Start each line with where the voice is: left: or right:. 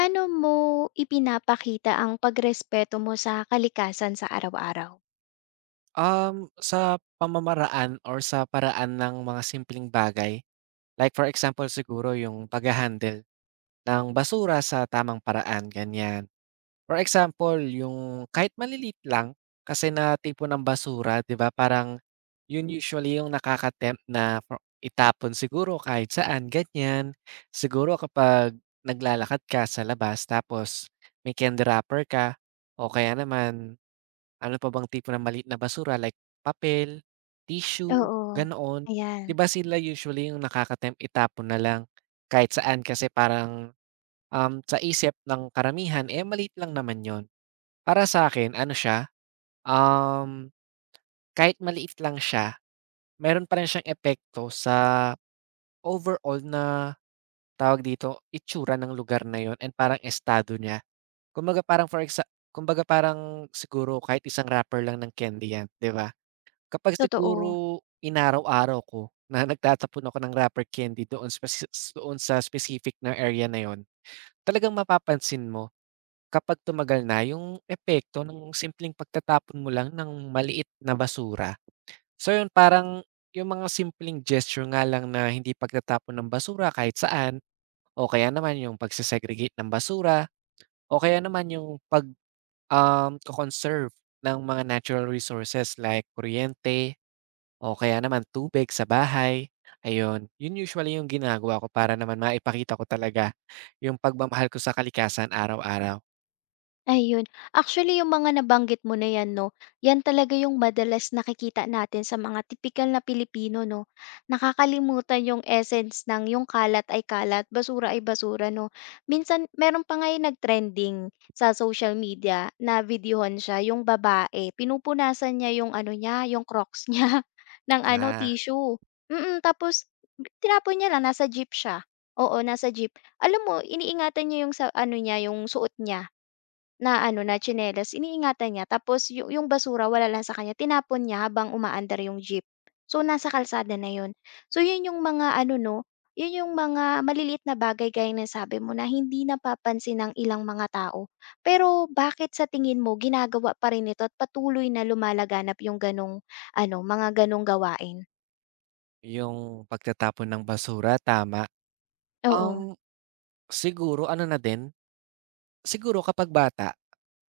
left: Paano mo ipinapakita ang pagrespeto mo sa kalikasan sa araw-araw?
right: Sa pamamaraan or sa paraan ng mga simpleng bagay, like for example siguro yung pagha-handle ng basura sa tamang paraan, ganyan. For example, yung kahit maliliit lang, kasi na tipo ng basura, 'di ba, parang yun usually yung nakaka-tempt na pro itapon siguro kahit saan, ganyan. Siguro kapag naglalakad ka sa labas tapos may candy wrapper ka o kaya naman ano pa bang tipo ng maliit na basura like papel, tissue,
left: Oo,
right: ganoon. 'Di
left: ayan,
right: ba sila usually yung nakaka-tempt itapon na lang kahit saan kasi parang sa isip ng karamihan, eh, maliit lang naman yon. Para sa akin ano siya, um, kahit maliit lang siya, meron pa rin siyang epekto sa overall na tawag dito, itsura ng lugar na yon, and parang estado niya. Kumbaga parang for exa kumbaga parang siguro kahit isang rapper lang ng candy 'yan, 'di ba? Kapag
left: totoo.
right: siguro inaraw-araw ko na nagtatapon ako ng rapper candy doon doon sa specific na area na yon. Talagang mapapansin mo kapag tumagal na yung epekto ng simpleng pagtatapon mo lang ng maliit na basura. So yun, parang yung mga simpleng gesture nga lang na hindi pagtatapon ng basura kahit saan o kaya naman yung pagse-segregate ng basura o kaya naman yung pag, conserve ng mga natural resources like kuryente o kaya naman tubig sa bahay, ayun. Yun usually yung ginagawa ko para naman maipakita ko talaga yung pagmamahal ko sa kalikasan araw-araw.
left: Ayun. Actually, yung mga nabanggit mo na 'yan 'no, 'yan talaga yung madalas nakikita natin sa mga tipikal na Pilipino 'no. Nakakalimutan yung essence ng yung kalat ay kalat, basura ay basura 'no. Minsan meron pa nga yung nag-trending sa social media na videohan siya, yung babae pinupunasan niya yung ano niya, yung Crocs niya ng ano,
right: Ah.
left: tissue. Mm, tapos tinapon niya lang, nasa jeep siya. Oo, nasa jeep. Alam mo iniingatan niya yung sa ano niya, yung suot niya. Na ano, na tsinelas iniingatan niya tapos yung basura wala lang sa kanya tinapon niya habang umaandar yung jeep. So, nasa kalsada na yun. So, yun yung mga ano 'no, yun yung mga maliliit na bagay gaya ng sabi mo na hindi napapansin ng ilang mga tao. Pero bakit sa tingin mo ginagawa pa rin ito at patuloy na lumalaganap yung gano'ng ano, mga gano'ng gawain?
right: Yung pagtatapon ng basura, tama.
left: Oo,
right: Um, siguro ano na din, siguro kapag bata,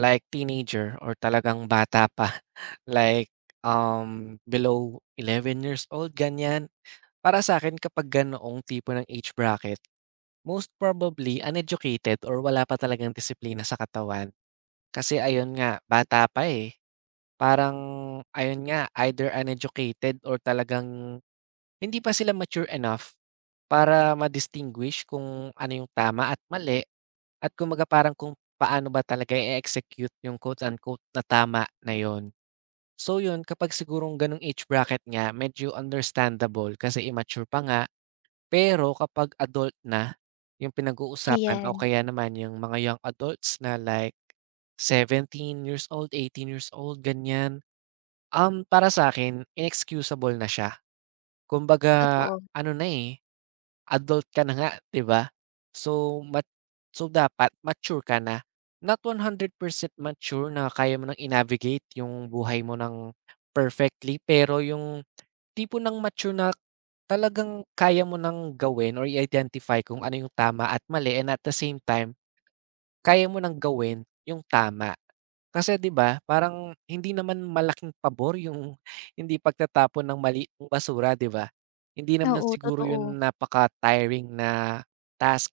right: like teenager or talagang bata pa, like, below 11 years old, ganyan. Para sa akin kapag ganoong tipo ng age bracket, most probably uneducated or wala pa talagang disiplina sa katawan. Kasi ayun nga, bata pa, eh. Parang ayun nga, either uneducated or talagang hindi pa sila mature enough para ma-distinguish kung ano yung tama at mali at kumbaga parang kung paano ba talaga i-execute yung quotes unquote na tama na yon. So yun, kapag sigurong ganong age bracket nga, medyo understandable kasi immature pa nga. Pero kapag adult na yung pinag-uusapan o
left: ayan,
right: kaya naman yung mga young adults na like 17 years old, 18 years old, ganyan. Um, para sa akin, inexcusable na siya. Kumbaga
left: totoo.
right: ano na, eh, adult ka na nga, 'di ba? So, mat so dapat mature ka na. Not 100% mature na kaya mo ng i-navigate yung buhay mo ng perfectly, pero yung tipo ng mature na talagang kaya mo ng gawin or i-identify kung ano yung tama at mali and at the same time, kaya mo ng gawin yung tama. Kasi 'di ba, parang hindi naman malaking pabor yung hindi pagtatapon ng maliit basura, 'di ba? Hindi naman
left: Oo,
right: siguro yun
left: totoo.
right: napaka-tiring na task,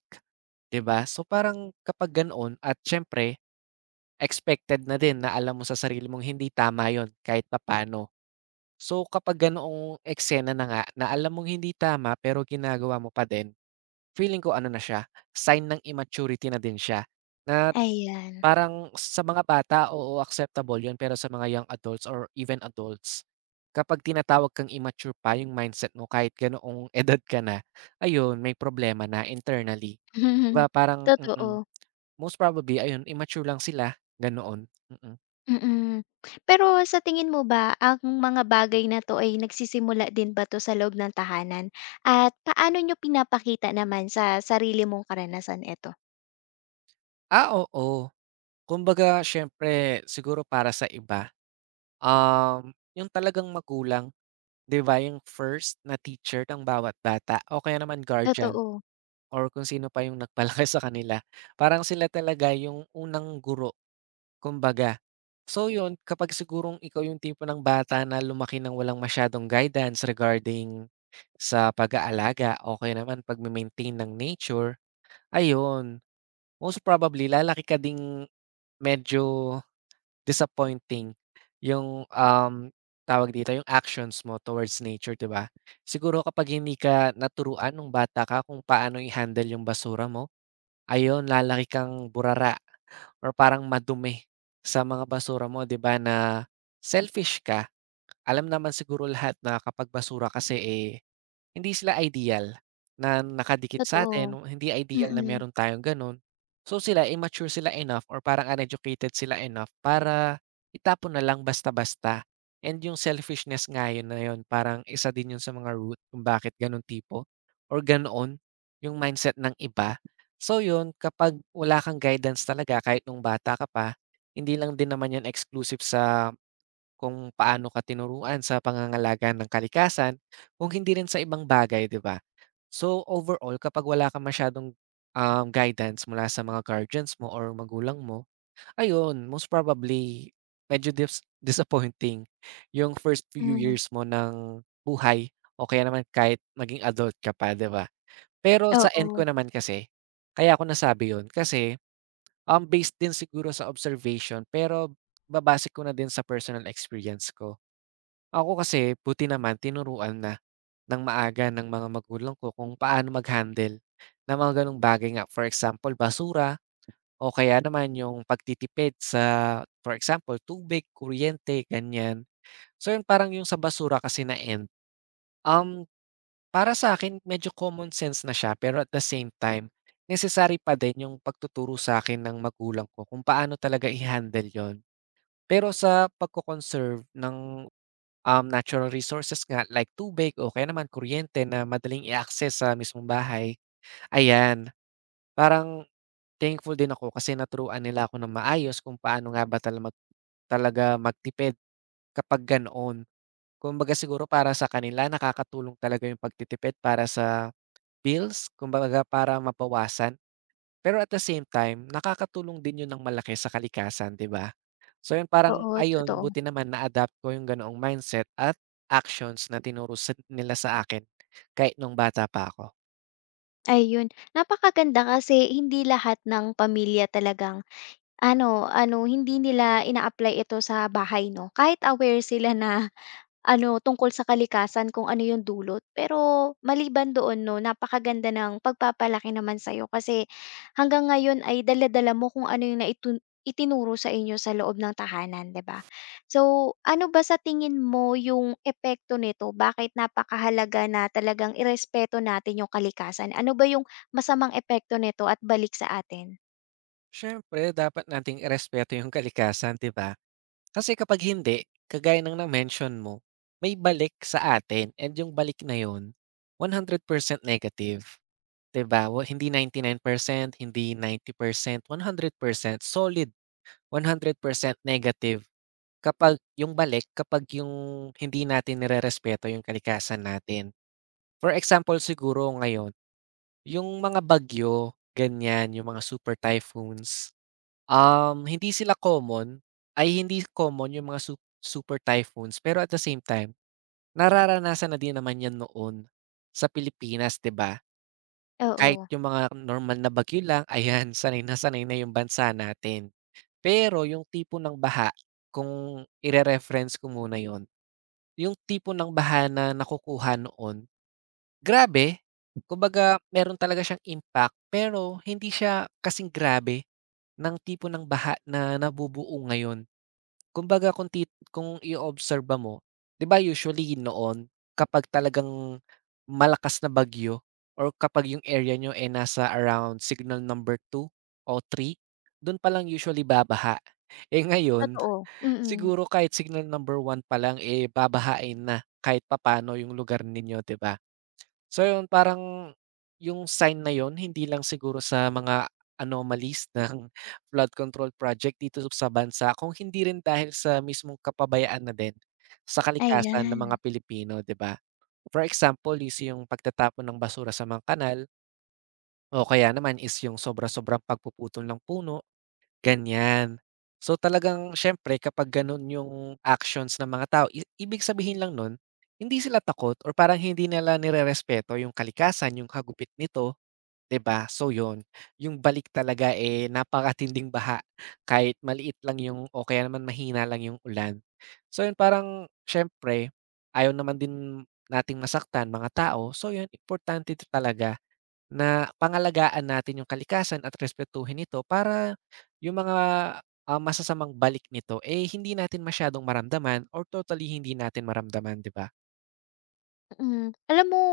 right: 'di ba? So, parang kapag ganoon at siyempre expected na din na alam mo sa sarili mong hindi tama yun kahit papaano. So, kapag ganoong eksena na nga na alam mong hindi tama pero ginagawa mo pa din, feeling ko ano na siya, sign ng immaturity na din siya na
left: Ayan.
right: parang sa mga bata, oo, acceptable 'yun, pero sa mga young adults or even adults, kapag tinatawag kang immature pa yung mindset mo kahit ganoong edad ka na, ayun may problema na internally. 'Di ba parang
left: Totoo.
right: most probably ayun immature lang sila, ganoon, mm.
left: Mm. Pero sa tingin mo ba ang mga bagay na 'to ay nagsisimula din ba 'to sa loob ng tahanan at paano niyo pinapakita naman sa sarili mong karanasan ito?
right: Ah, oo, kumbaga siyempre siguro para sa iba, um, yung talagang magulang. 'Di ba yung first na teacher ng bawat bata o kaya naman guardian
left: Totoo,
right: or kung sino pa yung nagpalaki sa kanila. Parang sila talaga yung unang guro kumbaga. So yun, kapag sigurong ikaw yung tipo ng bata na lumaki ng walang masyadong guidance regarding sa pag-aalaga o kaya naman pag maintain ng nature, ayun, most probably lalaki ka ding medyo disappointing yung, tawag dito, yung actions mo towards nature, 'di ba? Siguro kapag hindi ka naturuan nung bata ka kung paano i-handle yung basura mo, ayun lalaki kang burara or parang madumi sa mga basura mo, 'di ba, na selfish ka. Alam naman siguro lahat na kapag basura kasi, eh, hindi sila ideal na nakadikit sa sa'tin,
left: totoo.
right: hindi ideal na
left: Mm,
right: meron tayong gano'n. So sila immature sila enough or parang uneducated sila enough para itapon na lang basta-basta. And yung selfishness nga yun na yun parang isa din yun sa mga root kung bakit gano'ng tipo or ganoon yung mindset ng iba. So yun, kapag wala kang guidance talaga kahit nung bata ka pa, hindi lang din naman yan exclusive sa kung paano ka tinuruan sa pangangalaga ng kalikasan, kung hindi rin sa ibang bagay, 'di ba? So, overall kapag wala ka masyadong, guidance mula sa mga guardians mo or magulang mo, ayun, most probably medyo disappointing yung first few
left: hmm.
right: years mo ng buhay o kaya naman kahit maging adult ka pa, 'di ba? Pero sa end ko
left: Oo,
right: naman kasi, kaya ako nasabi yun kasi, based din siguro sa observation pero babase ko na din sa personal experience ko. Ako kasi buti naman tinuruan na ng maaga ng mga magulang ko kung paano mag-handle ng mga gano'ng bagay nga. For example, basura o kaya naman yung pagtitipid sa for example, tubig, kuryente, ganyan. So yun parang yung sa basura kasi na end, um, para sa akin medyo common sense na siya pero at the same time, necessary pa din yung pagtuturo sa akin ng magulang ko kung paano talaga i-handle yun. Pero sa pagko-conserve ng natural resources nga like tubig o kaya naman kuryente na madaling i-access sa mismong bahay. Ayan, parang thankful din ako kasi naturuan nila ako ng maayos kung paano nga ba talaga magtipid kapag ganoon. Kumbaga siguro para sa kanila nakakatulong talaga yung pagtitipid para sa bills, kumbaga para mabawasan. Pero at the same time, nakakatulong din yun ng malaki sa kalikasan, di ba? So yun, parang
left: oo,
right: ayun,
left: totoo.
right: buti naman na-adapt ko yung ganoong mindset at actions na tinuro sa nila sa akin kahit nung bata pa ako.
left: Ayun, napakaganda kasi hindi lahat ng pamilya talagang ano ano, hindi nila ina-apply ito sa bahay 'no, kahit aware sila na ano, tungkol sa kalikasan kung ano yung dulot. Pero maliban doon 'no, napakaganda ng pagpapalaki naman sa'yo kasi hanggang ngayon ay dala mo kung ano yung itinuro sa inyo sa loob ng tahanan, 'di ba? So, ano ba sa tingin mo yung epekto nito? Bakit napakahalaga na talagang irespeto natin yung kalikasan? Ano ba yung masamang epekto nito at balik sa atin?
right: Siyempre dapat nating irespeto yung kalikasan, 'di ba? Kasi kapag hindi, kagaya ng na-mention mo, may balik sa atin and yung balik na yun, 100% negative, 'di ba? Wa- Hindi 99%, hindi 90%, 100% solid, 100% negative. Kapag yung balik kapag yung hindi natin nirerespeto yung kalikasan natin. For example siguro ngayon, yung mga bagyo, ganyan, yung mga super typhoons, hindi sila common, ay hindi common yung mga super typhoons pero at the same time, nararanasan na din naman yan noon sa Pilipinas, 'di ba? Kahit
left: Oo,
right: yung mga normal na bagyo lang, ayan, sanay na yung bansa natin. Pero yung tipo ng baha, kung ire-reference ko muna yon. Yung tipo ng bahana na nakukuha noon, grabe. Kumbaga meron talaga siyang impact, pero hindi siya kasing grabe ng tipo ng baha na nabubuo ngayon. Kumbaga kung tit kung i-oobserba mo, 'di ba usually noon kapag talagang malakas na bagyo or kapag yung area niyo, eh, nasa around signal number 2 o 3 dun palang usually babaha. Eh, ngayon
left: totoo. Mm,
right: siguro kahit signal number 1 pa lang, eh, babahain na kahit papaano yung lugar ninyo, 'di ba? So yun, parang yung sign na yun hindi lang siguro sa mga anomalies ng flood control project dito sa bansa, kung hindi rin dahil sa mismong kapabayaan na din sa kalikasan ng mga
left: ayan.
right: Pilipino, 'di ba? For example, is yung pagtatapon ng basura sa mga kanal o kaya naman is yung sobra-sobrang pagpuputol ng puno. Ganyan. So, talagang siyempre kapag gano'n yung actions ng mga tao, ibig sabihin lang nun hindi sila takot or parang hindi nila nirerespeto yung kalikasan, yung hagupit nito, 'di ba? So 'yun, yung balik talaga, eh, napakatinding baha kahit maliit lang yung o kaya naman mahina lang yung ulan. So 'yun, parang siyempre ayaw naman din nating masaktan mga tao, so 'yun, importante ito talaga na pangalagaan natin yung kalikasan at respetuhin ito para yung mga, ah, masasamang balik nito, eh, hindi natin masyadong maramdaman or totally hindi natin maramdaman, 'di ba?
left: Mm. Alam mo,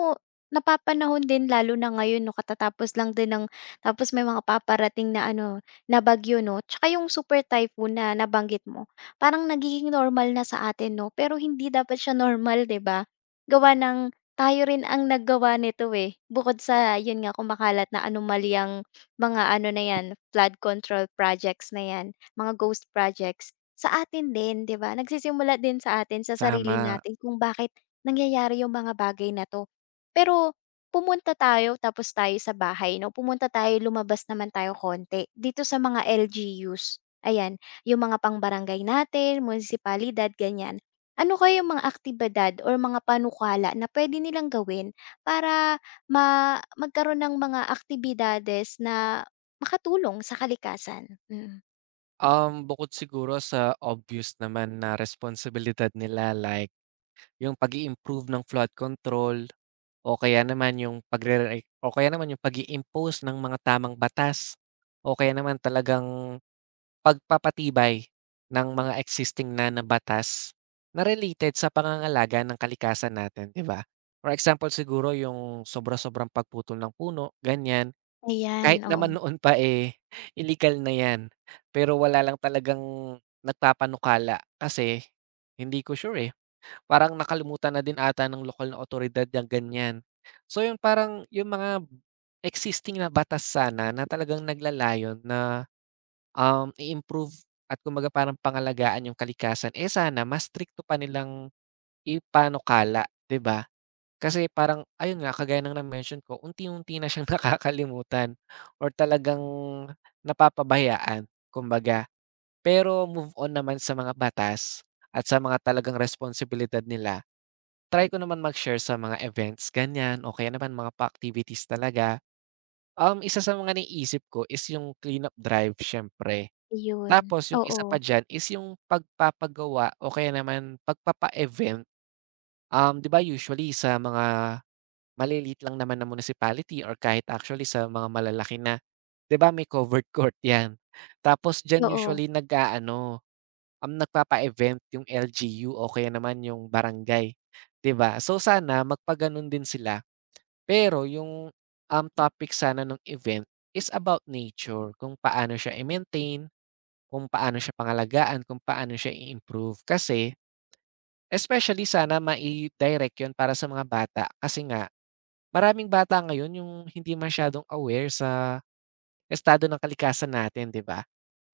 left: napapanahon din lalo na ngayon 'no, katatapos lang din ng tapos may mga paparating na ano, na bagyo 'no, tsaka yung super typhoon na nabanggit mo. Parang nagiging normal na sa atin 'no, pero hindi dapat siya normal, 'di ba? Gawa ng tayo rin ang naggawa nito, eh. Bukod sa yun nga, kumakalat na anomalyang mga ano na 'yan, flood control projects na 'yan, mga ghost projects, sa atin din, 'di ba? Nagsisimula din sa atin, sa sarili
right: Tama.
left: natin kung bakit nangyayari yung mga bagay na 'to. Pero pumunta tayo tapos tayo sa bahay 'no, pumunta tayo, lumabas naman tayo konti dito sa mga LGUs, ayan, yung mga pang-barangay natin, munisipalidad, ganyan. Ano kaya yung mga aktibidad or mga panukala na puwede nilang gawin para magkaroon ng mga aktibidades na makatulong sa kalikasan? Mm.
right: Bukod siguro sa obvious naman na responsibilidad nila like yung pag improve ng flood control o kaya naman yung o kaya naman yung pag impose ng mga tamang batas o kaya naman talagang pagpapatibay ng mga existing na na batas na related sa pangangalaga ng kalikasan natin, 'di ba? For example siguro yung sobra-sobrang pagputol ng puno, ganyan.
left: Ayan,
right: Kahit
left: oo,
right: naman noon pa, eh, illegal na 'yan, pero wala lang talagang nagpapanukala kasi hindi ko sure, eh, parang nakalimutan na din ata ng lokal na awtoridad yung ganyan. So, yun parang yung mga existing na batas sana na talagang naglalayon na i-improve at kumbaga parang pangalagaan yung kalikasan, eh, sana mas strikto pa nilang ipanukala, 'di ba? Kasi parang ayun nga, kagaya ng na-mention ko, unti-unti na siyang nakakalimutan or talagang napapabayaan kumbaga. Pero move on naman sa mga batas at sa mga talagang responsibilidad nila, try ko naman mag-share sa mga events, ganyan, o kaya naman mga pa-activities talaga. Isa sa mga naiisip ko is yung cleanup drive siyempre.
left: ayun,
right: Tapos yung isa pa
left: oo,
right: diyan is yung pagpapagawa o kaya naman pagpapa-event. 'Di ba usually sa mga maliliit lang naman na municipality or kahit actually sa mga malalaki na, 'di ba may covered court 'yan. Tapos diyan
left: oo.
right: usually nag-aano, nagpapa-event yung LGU o kaya naman yung barangay, 'di ba? So sana magpagano'n din sila, pero yung, topic sana ng event is about nature, kung paano siya i-maintain kung paano siya pangalagaan, kung paano siya i-improve. Kasi especially sana mai-direct 'yun para sa mga bata kasi nga maraming bata ngayon yung hindi masyadong aware sa estado ng kalikasan natin, 'di ba?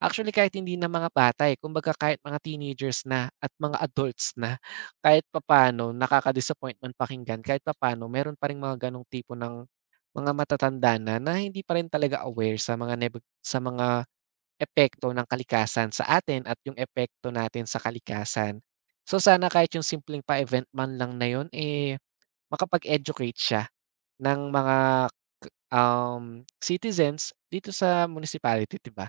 right: Actually kahit hindi na mga bata, eh, kumbaga kahit mga teenagers na at mga adults na kahit papaano nakaka-disappoint man pakinggan, kahit papaano meron pa ring mga gano'ng tipo ng mga matatanda na, na hindi pa rin talaga aware sa mga epekto ng kalikasan sa atin at yung epekto natin sa kalikasan. So sana kahit yung simpleng pa-event man lang na yun, eh, makapag-educate siya ng mga, citizens dito sa municipality, 'di ba?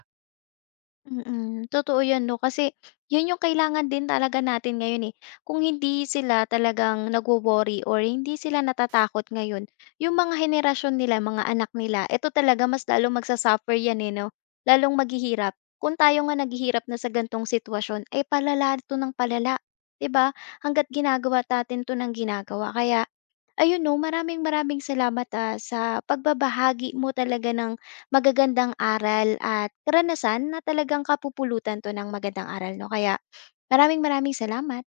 left: Mm, totoo 'yan 'no, kasi 'yun yung kailangan din talaga natin ngayon, eh. Kung hindi sila talagang nagwo-worry or hindi sila natatakot ngayon, yung mga henerasyon nila, mga anak nila, eto talaga mas lalong magsa-suffer 'yan, eh, 'no, lalong maghihirap. Kung tayo nga naghihirap na sa ganitong sitwasyon, eh, palala 'to ng palala, 'di ba? Hangga't ginagawa natin 'to ng ginagawa kaya ayun 'no, maraming-maraming salamat, ah, sa pagbabahagi mo talaga ng magagandang aral at karanasan na talagang kapupulutan 'to ng magandang aral 'no, kaya maraming-maraming salamat.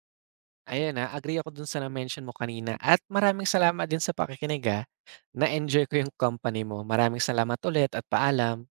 right: Ayan, ah, agree ako dun sa na-mention mo kanina at maraming salamat din sa pakikinig, ah. Na-enjoy ko yung company mo. Maraming salamat ulit at paalam.